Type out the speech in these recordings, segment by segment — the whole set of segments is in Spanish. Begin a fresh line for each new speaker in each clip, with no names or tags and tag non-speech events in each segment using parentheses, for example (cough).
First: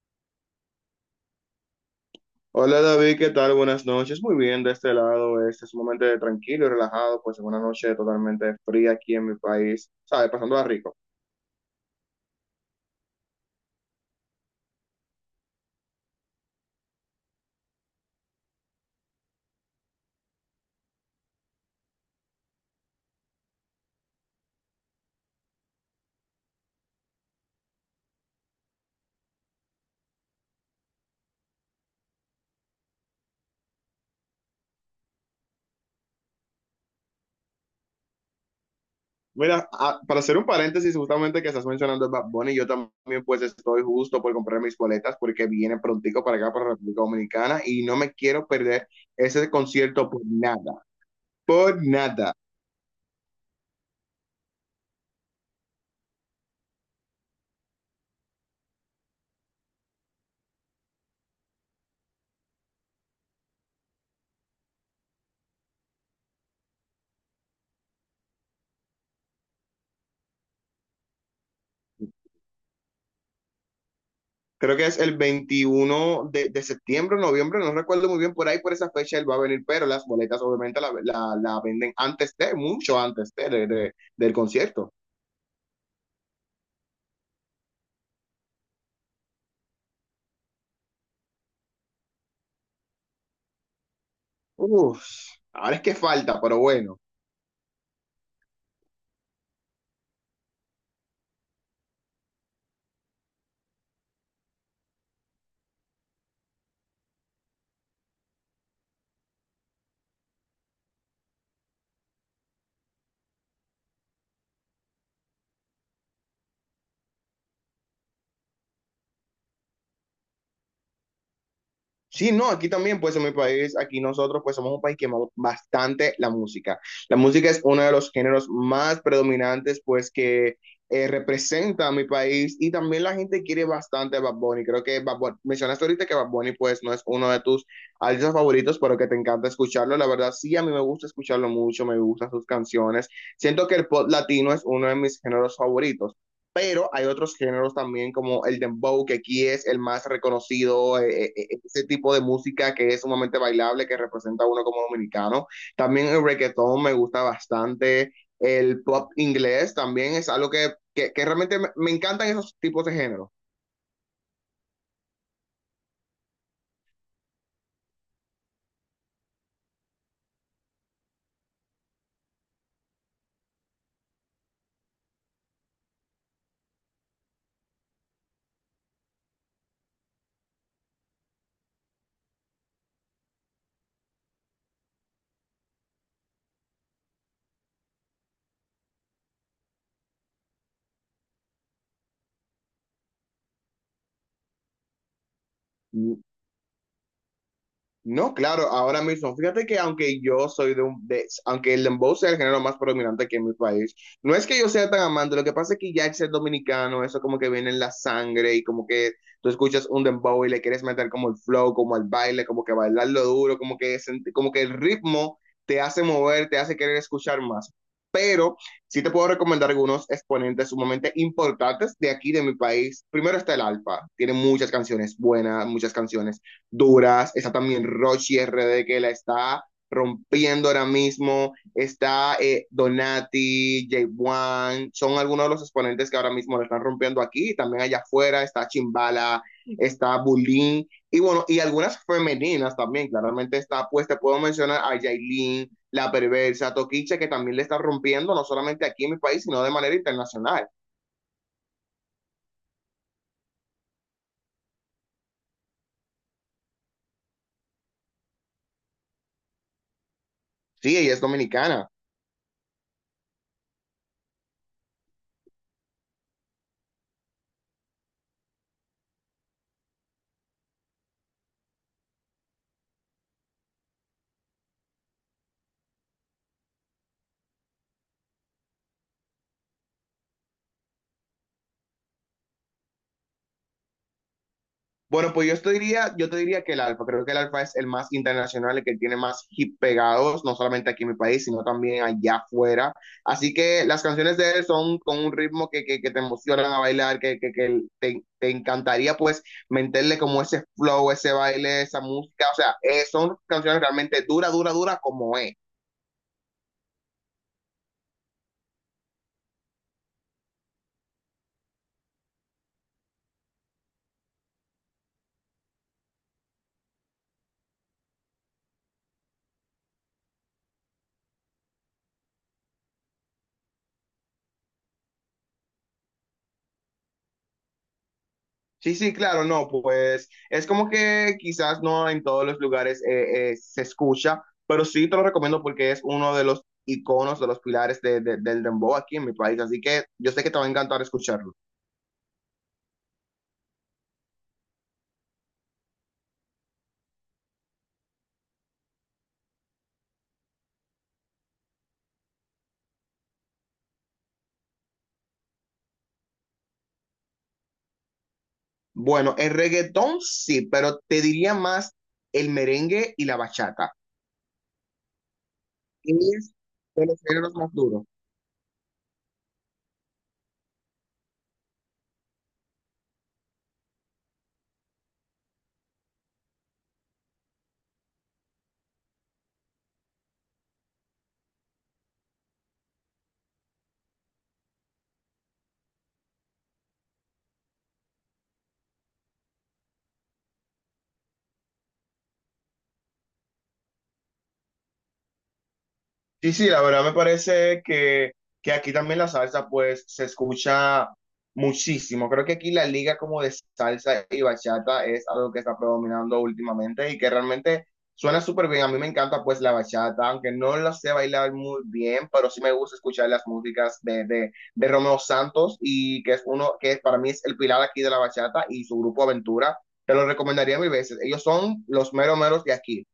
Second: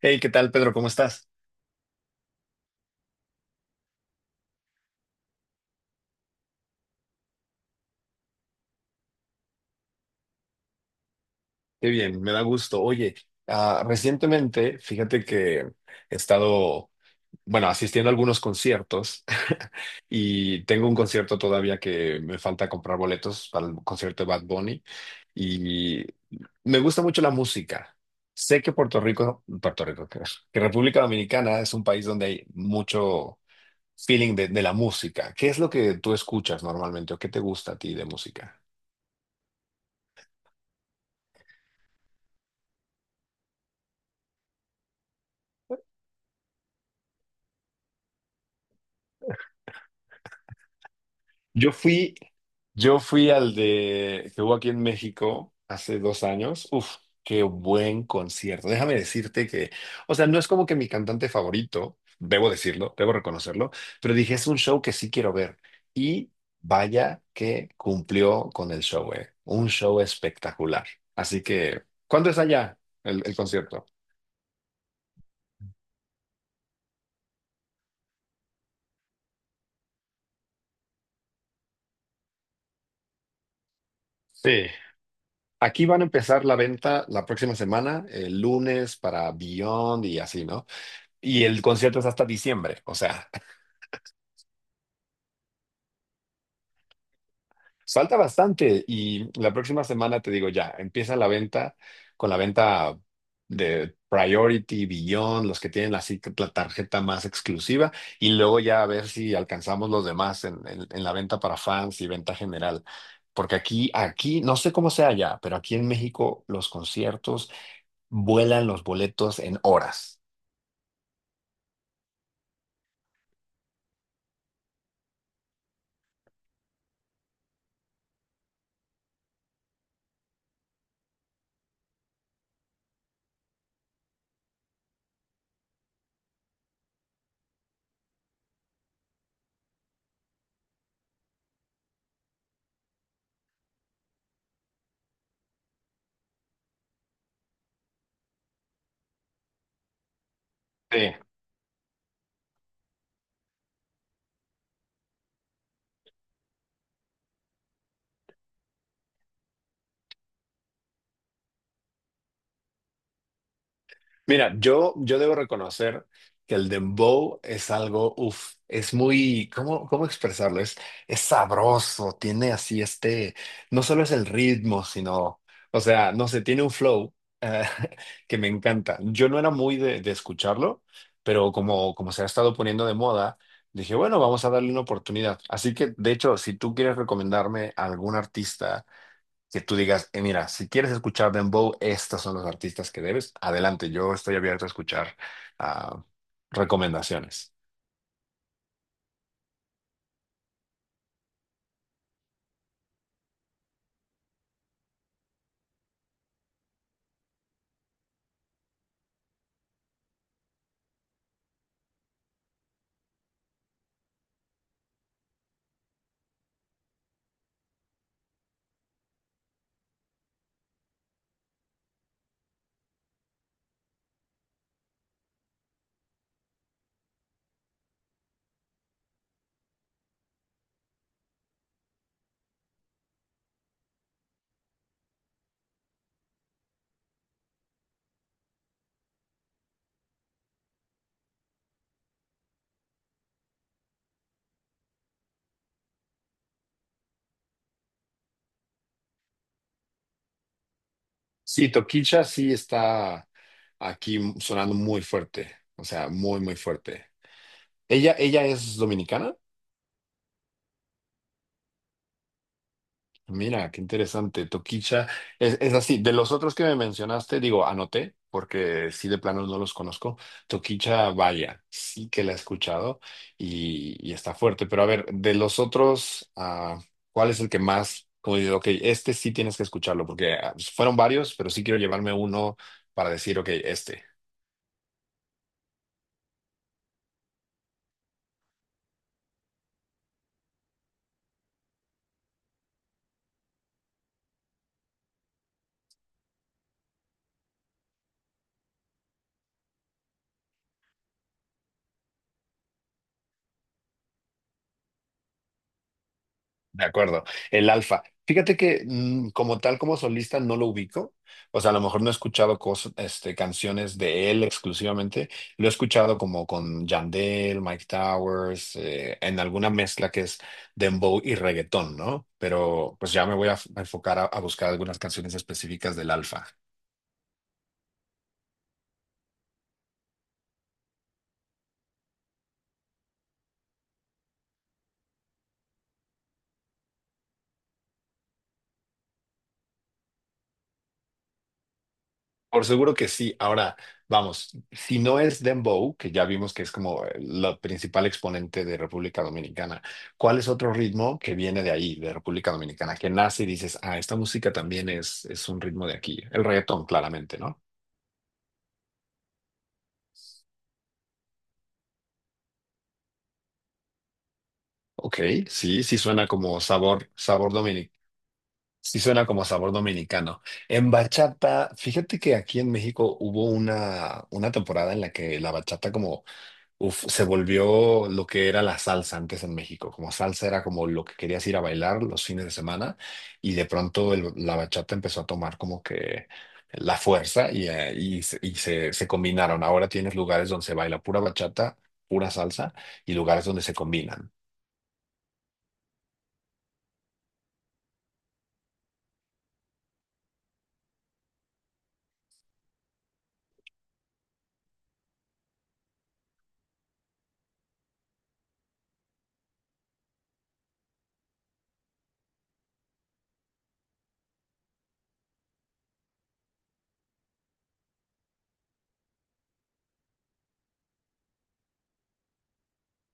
Hey, ¿qué tal, Pedro? ¿Cómo estás?
Hola David, ¿qué tal? Buenas noches. Muy bien, de este lado este es un momento de tranquilo y relajado, pues en una noche totalmente fría aquí en mi país, ¿sabes? Pasándola rico.
Qué bien, me da gusto. Oye, recientemente, fíjate que he estado, bueno, asistiendo a algunos conciertos (laughs) y tengo un concierto todavía que me falta comprar boletos para el concierto de Bad Bunny y me gusta mucho la música. Sé que Puerto Rico, que República Dominicana es un país donde hay mucho feeling de la música. ¿Qué es lo que tú escuchas normalmente o qué te gusta a ti de música?
Mira, para hacer un paréntesis, justamente que estás mencionando a Bad Bunny, yo también pues estoy justo por comprar mis boletas porque viene prontico para acá, para República Dominicana y no me quiero perder ese concierto por nada,
Yo
por
fui,
nada.
yo fui al de que hubo aquí en México hace 2 años. Uf, qué buen concierto. Déjame decirte que, o sea, no es como que mi cantante favorito, debo decirlo, debo reconocerlo, pero dije, es un show que sí quiero ver. Y vaya que cumplió con el show, eh. Un show espectacular. Así que, ¿cuándo es allá el concierto?
Creo que es el 21 de septiembre, noviembre, no recuerdo muy bien por ahí, por esa fecha él va a venir, pero las boletas obviamente la venden antes de, mucho antes del
Sí.
concierto.
Aquí van a empezar la venta la próxima semana, el lunes para Beyond y así, ¿no? Y el concierto es hasta diciembre, o sea,
Uf, ahora es que falta, pero bueno.
(laughs) falta bastante y la próxima semana te digo ya, empieza la venta con la venta de Priority, Beyond, los que tienen la, si- la tarjeta más exclusiva y luego ya a ver si alcanzamos los demás en, en la venta para fans y venta general. Porque aquí, aquí, no sé cómo sea allá, pero aquí en México los conciertos vuelan los boletos en horas.
Sí, no, aquí también, pues en mi país, aquí nosotros, pues somos un país que amamos bastante la música. La música es uno de los géneros más predominantes, pues que representa a mi país y también la gente quiere bastante a Bad Bunny. Creo que mencionaste ahorita que Bad Bunny, pues no es uno de tus artistas favoritos, pero que te encanta escucharlo. La verdad, sí, a mí me gusta escucharlo mucho, me gustan sus canciones. Siento que el pop latino es uno de mis géneros favoritos, pero hay otros géneros también como el dembow, que aquí es el más reconocido,
Sí.
ese tipo de música que es sumamente bailable, que representa a uno como dominicano. También el reggaetón me gusta bastante, el pop inglés también es algo que realmente me encantan esos tipos de géneros.
Mira, yo debo reconocer que el dembow es algo, uff, es muy, ¿cómo expresarlo? Es sabroso, tiene así este, no solo es el ritmo, sino, o sea, no sé, tiene un flow eh, (laughs) que me encanta. Yo no era muy de escucharlo, pero como se ha estado poniendo de moda, dije, bueno, vamos a darle una oportunidad. Así que, de hecho, si tú quieres recomendarme a algún artista, que tú digas: mira, si quieres escuchar Dembow, estos son los artistas que debes. Adelante, yo estoy abierto a escuchar ah, recomendaciones".
No, claro, ahora mismo, fíjate que aunque yo soy aunque el dembow sea el género más predominante aquí en mi país, no es que yo sea tan amante, lo que pasa es que ya el ser dominicano, eso como que viene en la sangre y como que tú escuchas un dembow y le quieres meter como el flow, como el baile, como que bailarlo duro, como que, como que el ritmo te hace mover, te hace querer escuchar más. Pero sí te puedo recomendar algunos exponentes sumamente importantes de aquí, de mi país. Primero está el Alfa, tiene muchas canciones buenas, muchas canciones duras. Está también Rochi RD que la está rompiendo ahora mismo. Está Donati, J1, son algunos de los exponentes que ahora mismo le están rompiendo aquí. También allá afuera está Chimbala, está Bulín y bueno, y algunas femeninas también. Claramente está, pues te puedo mencionar a Yailin, La Perversa, Toquiche, que también le está rompiendo, no solamente aquí en mi país, sino de manera internacional.
Sí, Toquicha sí está aquí sonando muy fuerte, o sea, muy, muy fuerte. ¿Ella es dominicana?
Sí, ella es dominicana.
Mira, qué interesante. Toquicha, es así. De los otros que me mencionaste, digo, anoté, porque sí de plano no los conozco. Toquicha, vaya, sí que la he escuchado y está fuerte. Pero a ver, de los otros, ¿cuál es el que más, como digo, ok, este sí tienes que escucharlo, porque fueron varios, pero sí quiero llevarme uno para decir, ok, este.
Bueno, pues yo te diría que el Alfa, creo que el Alfa es el más internacional, el que tiene más hit pegados, no solamente aquí en mi país, sino también allá afuera. Así que las canciones de él son con un ritmo que te emocionan a bailar, que te encantaría pues meterle como ese flow, ese baile, esa música. O sea, son canciones realmente dura, dura, dura como es.
De acuerdo, el Alfa. Fíjate que como tal, como solista, no lo ubico. O sea, a lo mejor no he escuchado este, canciones de él exclusivamente. Lo he escuchado como con Yandel, Mike Towers, en alguna mezcla que es dembow y reggaetón, ¿no? Pero pues ya me voy a a enfocar a buscar algunas canciones específicas del Alfa.
Sí, sí, claro, no, pues es como que quizás no en todos los lugares se escucha, pero sí te lo recomiendo porque es uno de los iconos, de los pilares del dembow aquí en mi país, así que yo sé que te va a encantar escucharlo.
Por seguro que sí. Ahora, vamos, si no es Dembow, que ya vimos que es como la principal exponente de República Dominicana, ¿cuál es otro ritmo que viene de ahí, de República Dominicana, que nace y dices, ah, esta música también es un ritmo de aquí? El reggaetón, claramente, ¿no?
Bueno, el reggaetón sí, pero te diría más el merengue y la bachata.
Ok, sí, sí suena
Es
como
de los géneros más duros.
sí suena como sabor dominicano. En bachata, fíjate que aquí en México hubo una temporada en la que la bachata como uf, se volvió lo que era la salsa antes en México. Como salsa era como lo que querías ir a bailar los fines de semana y de pronto la bachata empezó a tomar como que la fuerza y y se, se combinaron. Ahora tienes lugares donde se baila pura bachata, pura salsa y lugares donde se combinan.
Sí, sí, la verdad me parece que aquí también la salsa pues se escucha muchísimo. Creo que aquí la liga como de salsa y bachata es algo que está predominando últimamente y que realmente suena súper bien. A mí me encanta pues la bachata, aunque no la sé bailar muy bien, pero sí me gusta escuchar las músicas de Romeo Santos y que es uno que para mí es el pilar aquí de la bachata y su grupo Aventura. Te lo recomendaría mil veces. Ellos son los meros meros de aquí.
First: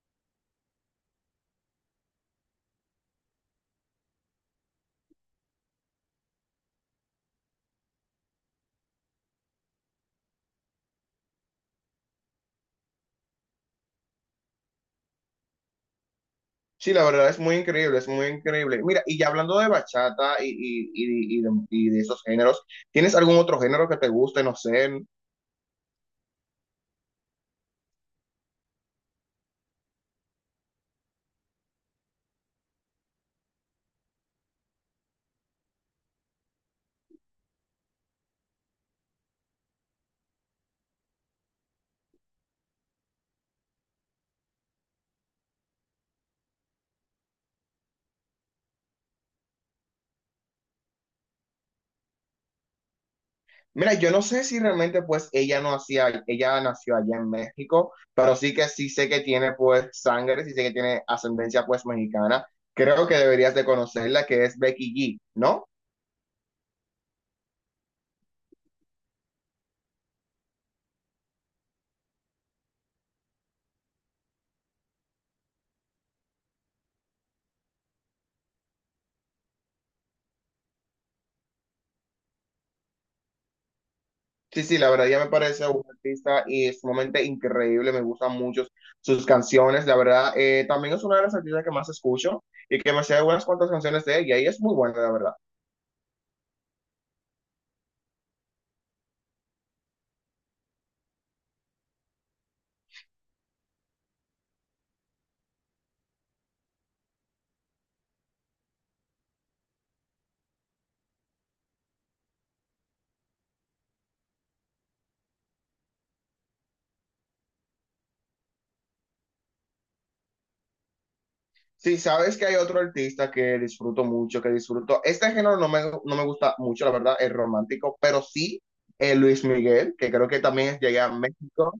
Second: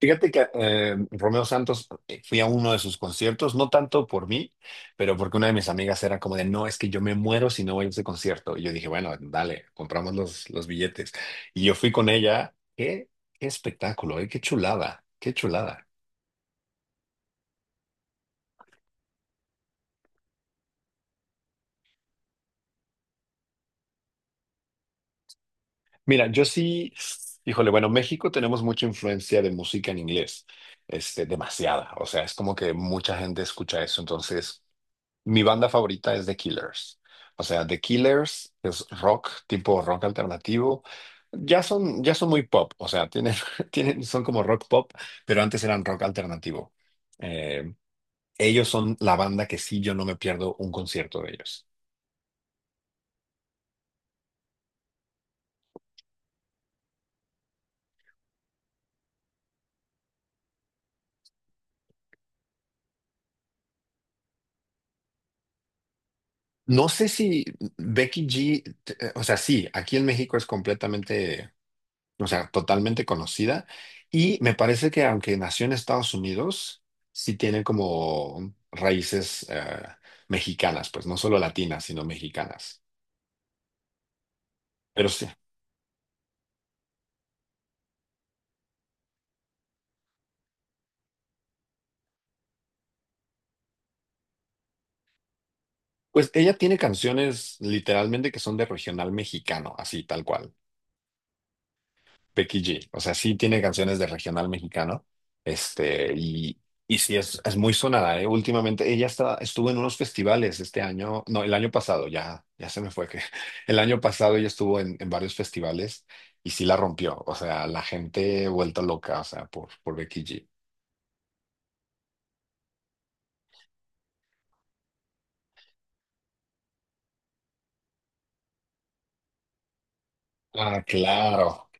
Fíjate que Romeo Santos, fui a uno de sus conciertos, no tanto por mí, pero porque una de mis amigas era como de, no, es que yo me muero si no voy a ese concierto. Y yo dije, bueno, dale, compramos los billetes. Y yo fui con ella. Qué, qué espectáculo, qué chulada, qué chulada.
Sí, la verdad es muy increíble, es muy increíble. Mira, y ya hablando de bachata y de esos géneros, ¿tienes algún otro género que te guste? No sé.
Mira, yo sí, híjole, bueno, México tenemos mucha influencia de música en inglés, este, demasiada. O sea, es como que mucha gente escucha eso. Entonces, mi banda favorita es The Killers. O sea, The Killers es rock, tipo rock alternativo. Ya son muy pop, o sea, tienen, (laughs) tienen, son como rock pop, pero antes eran rock alternativo. Eh, ellos son la banda que sí, yo no me pierdo un concierto de ellos.
Mira, yo no sé si realmente pues ella no hacía, ella nació allá en México, pero sí que sí sé que tiene pues sangre, sí sé que tiene ascendencia pues mexicana. Creo que deberías de conocerla, que es Becky G, ¿no?
No sé si Becky G, o sea, sí, aquí en México es completamente, o sea, totalmente conocida. Y me parece que aunque nació en Estados Unidos, sí tiene como raíces mexicanas, pues no solo latinas, sino mexicanas.
Sí, sí, la verdad
Pero
ya
sí,
me parece un artista y sumamente increíble, me gustan mucho sus canciones, la verdad, también es una de las artistas que más escucho y que me sé unas cuantas canciones de ella y es muy buena, la verdad.
pues ella tiene canciones literalmente que son de regional mexicano, así tal cual. Becky G. O sea, sí tiene canciones de regional mexicano. Este, y, es muy sonada, ¿eh? Últimamente ella está, estuvo en unos festivales este año, no, el año pasado, ya, ya se me fue que (laughs) el año pasado ella estuvo en varios festivales y sí la rompió. O sea, la gente vuelta loca, o sea, por Becky G.
Sí, sabes que hay otro artista que disfruto mucho, que disfruto, este género no me gusta mucho, la verdad, es romántico, pero sí Luis Miguel, que creo que también
Ah,
llegué a
claro.
México,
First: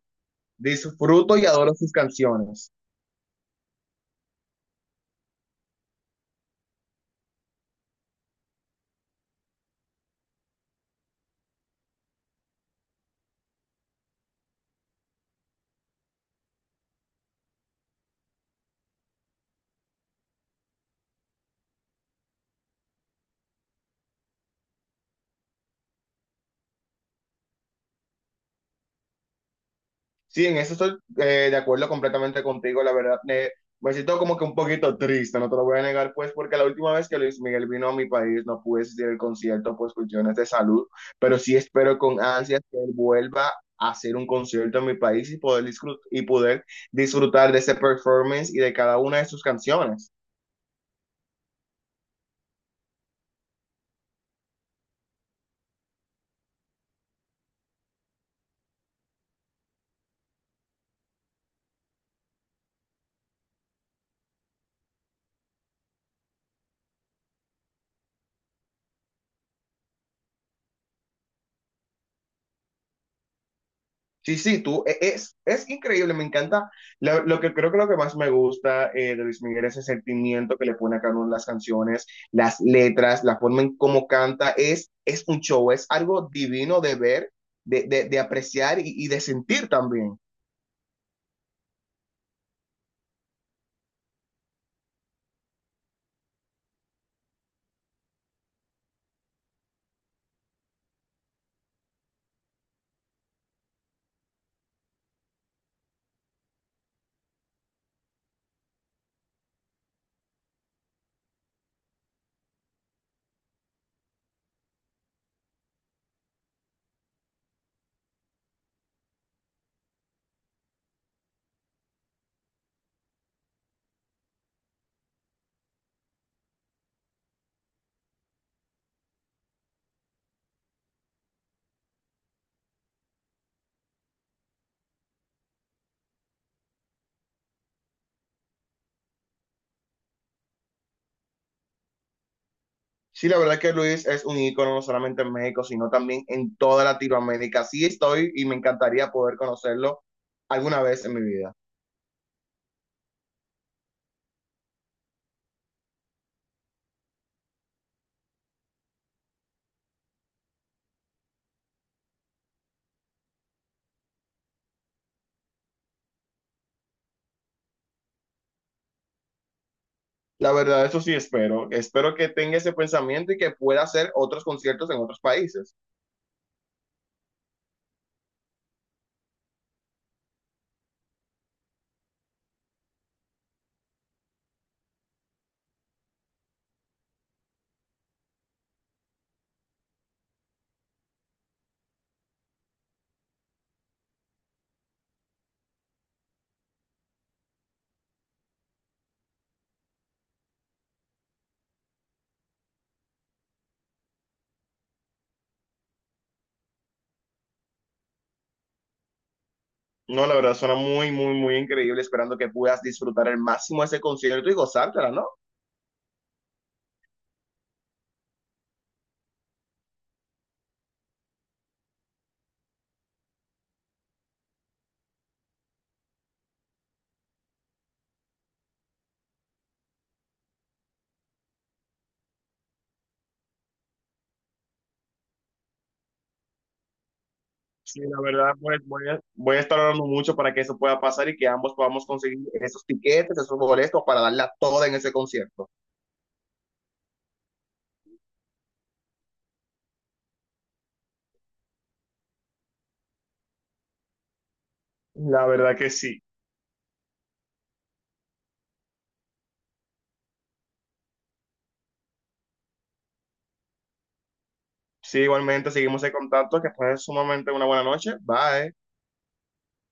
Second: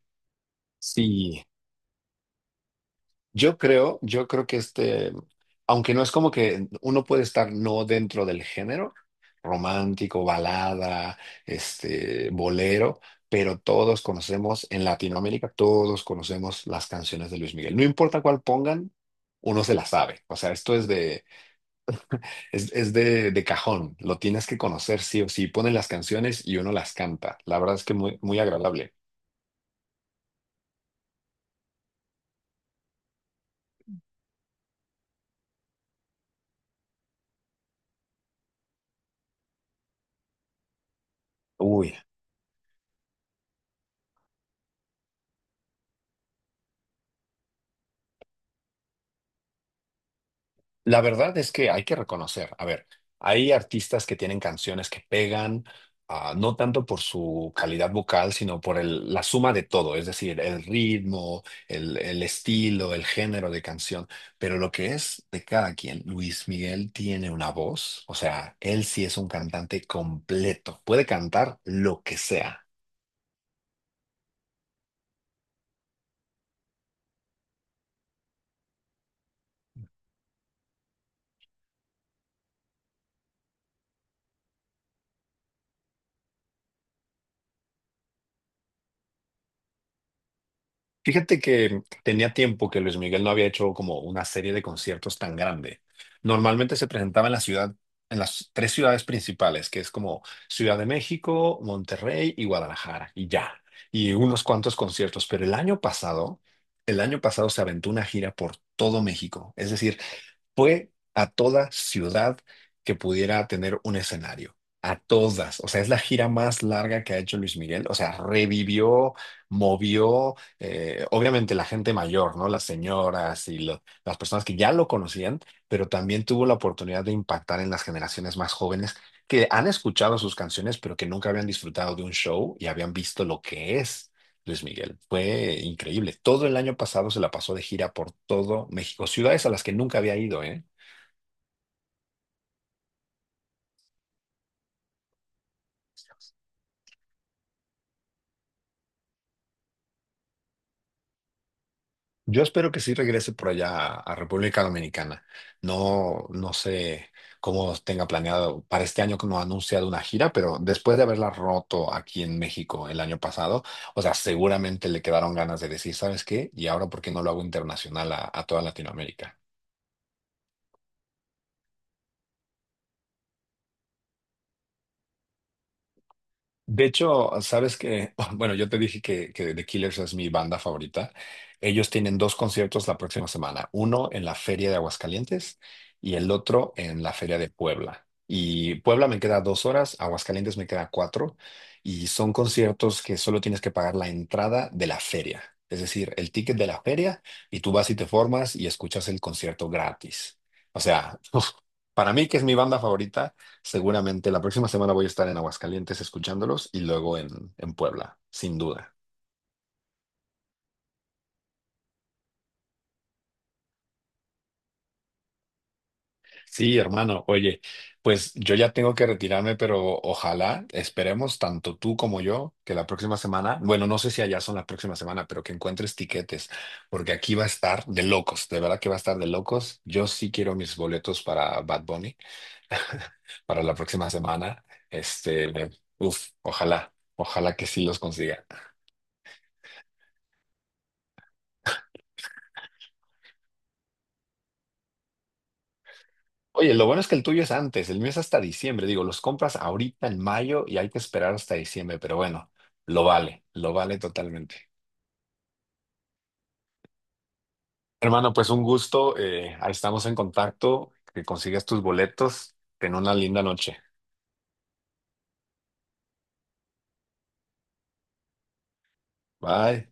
disfruto
Sí.
y adoro sus canciones.
Yo creo que este, aunque no es como que uno puede estar no dentro del género romántico, balada, este, bolero, pero todos conocemos en Latinoamérica, todos conocemos las canciones de Luis Miguel. No importa cuál pongan, uno se la sabe. O sea, esto es de, es de cajón. Lo tienes que conocer sí o sí. Ponen las canciones y uno las canta. La verdad es que muy, muy agradable.
Sí, en eso estoy de acuerdo completamente contigo, la verdad. Me siento como que un poquito triste, no te lo voy a negar, pues, porque la última vez que Luis Miguel vino a mi país no pude asistir al concierto por cuestiones de salud, pero sí
Uy.
espero con ansias que él vuelva a hacer un concierto en mi país y poder, poder disfrutar de ese performance y de cada una de sus canciones.
La verdad es que hay que reconocer, a ver, hay artistas que tienen canciones que pegan, ah, no tanto por su calidad vocal, sino por la suma de todo, es decir, el ritmo, el estilo, el género de canción, pero lo que es de cada quien, Luis Miguel tiene una voz, o sea, él sí es un cantante completo, puede cantar lo que sea.
Sí, sí, es increíble, me encanta. Lo que creo que lo que más me gusta de Luis Miguel es el sentimiento que le pone a cada una de las canciones, las letras, la forma en cómo canta, es un show, es algo divino de ver, de apreciar y de sentir también.
Fíjate que tenía tiempo que Luis Miguel no había hecho como una serie de conciertos tan grande. Normalmente se presentaba en la ciudad, en las tres ciudades principales, que es como Ciudad de México, Monterrey y Guadalajara, y ya. Y unos cuantos conciertos. Pero el año pasado se aventó una gira por todo México. Es decir, fue a toda ciudad que pudiera tener un escenario. A todas. O sea, es la gira más larga que ha hecho Luis Miguel. O sea, revivió, movió, obviamente la gente mayor, ¿no? Las señoras y las personas que ya lo conocían, pero también tuvo la oportunidad de impactar en las generaciones más jóvenes que han escuchado sus canciones, pero que nunca habían disfrutado de un show y habían visto lo que es Luis Miguel. Fue increíble. Todo el año pasado se la pasó de gira por todo México, ciudades a las que nunca había ido, ¿eh?
Sí, la verdad que Luis es un ícono no solamente en México, sino también en toda Latinoamérica. Sí estoy y me encantaría poder conocerlo alguna vez en mi vida.
Yo espero que sí regrese por allá a República Dominicana. No, no sé cómo tenga planeado para este año que no ha anunciado una gira, pero después de haberla roto aquí en México el año pasado, o sea, seguramente le quedaron ganas de decir, ¿sabes qué? Y ahora, ¿por qué no lo hago internacional a toda Latinoamérica?
La verdad, eso sí espero. Espero que tenga ese pensamiento y que pueda hacer otros conciertos en otros países.
De hecho, sabes que, (laughs) bueno, yo te dije que The Killers es mi banda favorita. Ellos tienen dos conciertos la próxima semana, uno en la Feria de Aguascalientes y el otro en la Feria de Puebla. Y Puebla me queda 2 horas, Aguascalientes me queda cuatro, y son conciertos que solo tienes que pagar la entrada de la feria, es decir, el ticket de la feria, y tú vas y te formas y escuchas el concierto gratis. O sea, para mí, que es mi banda favorita, seguramente la próxima semana voy a estar en Aguascalientes escuchándolos y luego en Puebla, sin duda.
No, la verdad, suena muy, muy, muy increíble, esperando que puedas disfrutar al máximo ese concierto y gozártela, ¿no?
Sí, hermano, oye, pues yo ya tengo que retirarme, pero ojalá, esperemos tanto tú como yo que la próxima semana, bueno, no sé si allá son la próxima semana, pero que encuentres tiquetes, porque aquí va a estar de locos, de verdad que va a estar de locos. Yo sí quiero mis boletos para Bad Bunny (laughs) para la próxima semana. Este, uf, ojalá, ojalá que sí los
Sí, la
consiga.
verdad, pues voy voy a estar orando mucho para que eso pueda pasar y que ambos podamos conseguir esos tiquetes, esos boletos para darla toda en ese concierto.
Oye, lo bueno es que el tuyo es antes, el mío es hasta diciembre. Digo, los compras ahorita en mayo y hay que esperar hasta diciembre, pero bueno, lo vale totalmente.
La verdad que sí.
Hermano, pues un gusto, ahí estamos en contacto, que consigas tus boletos, ten una linda noche.
Sí, igualmente seguimos en contacto, que fue sumamente una buena noche. Bye.
Bye.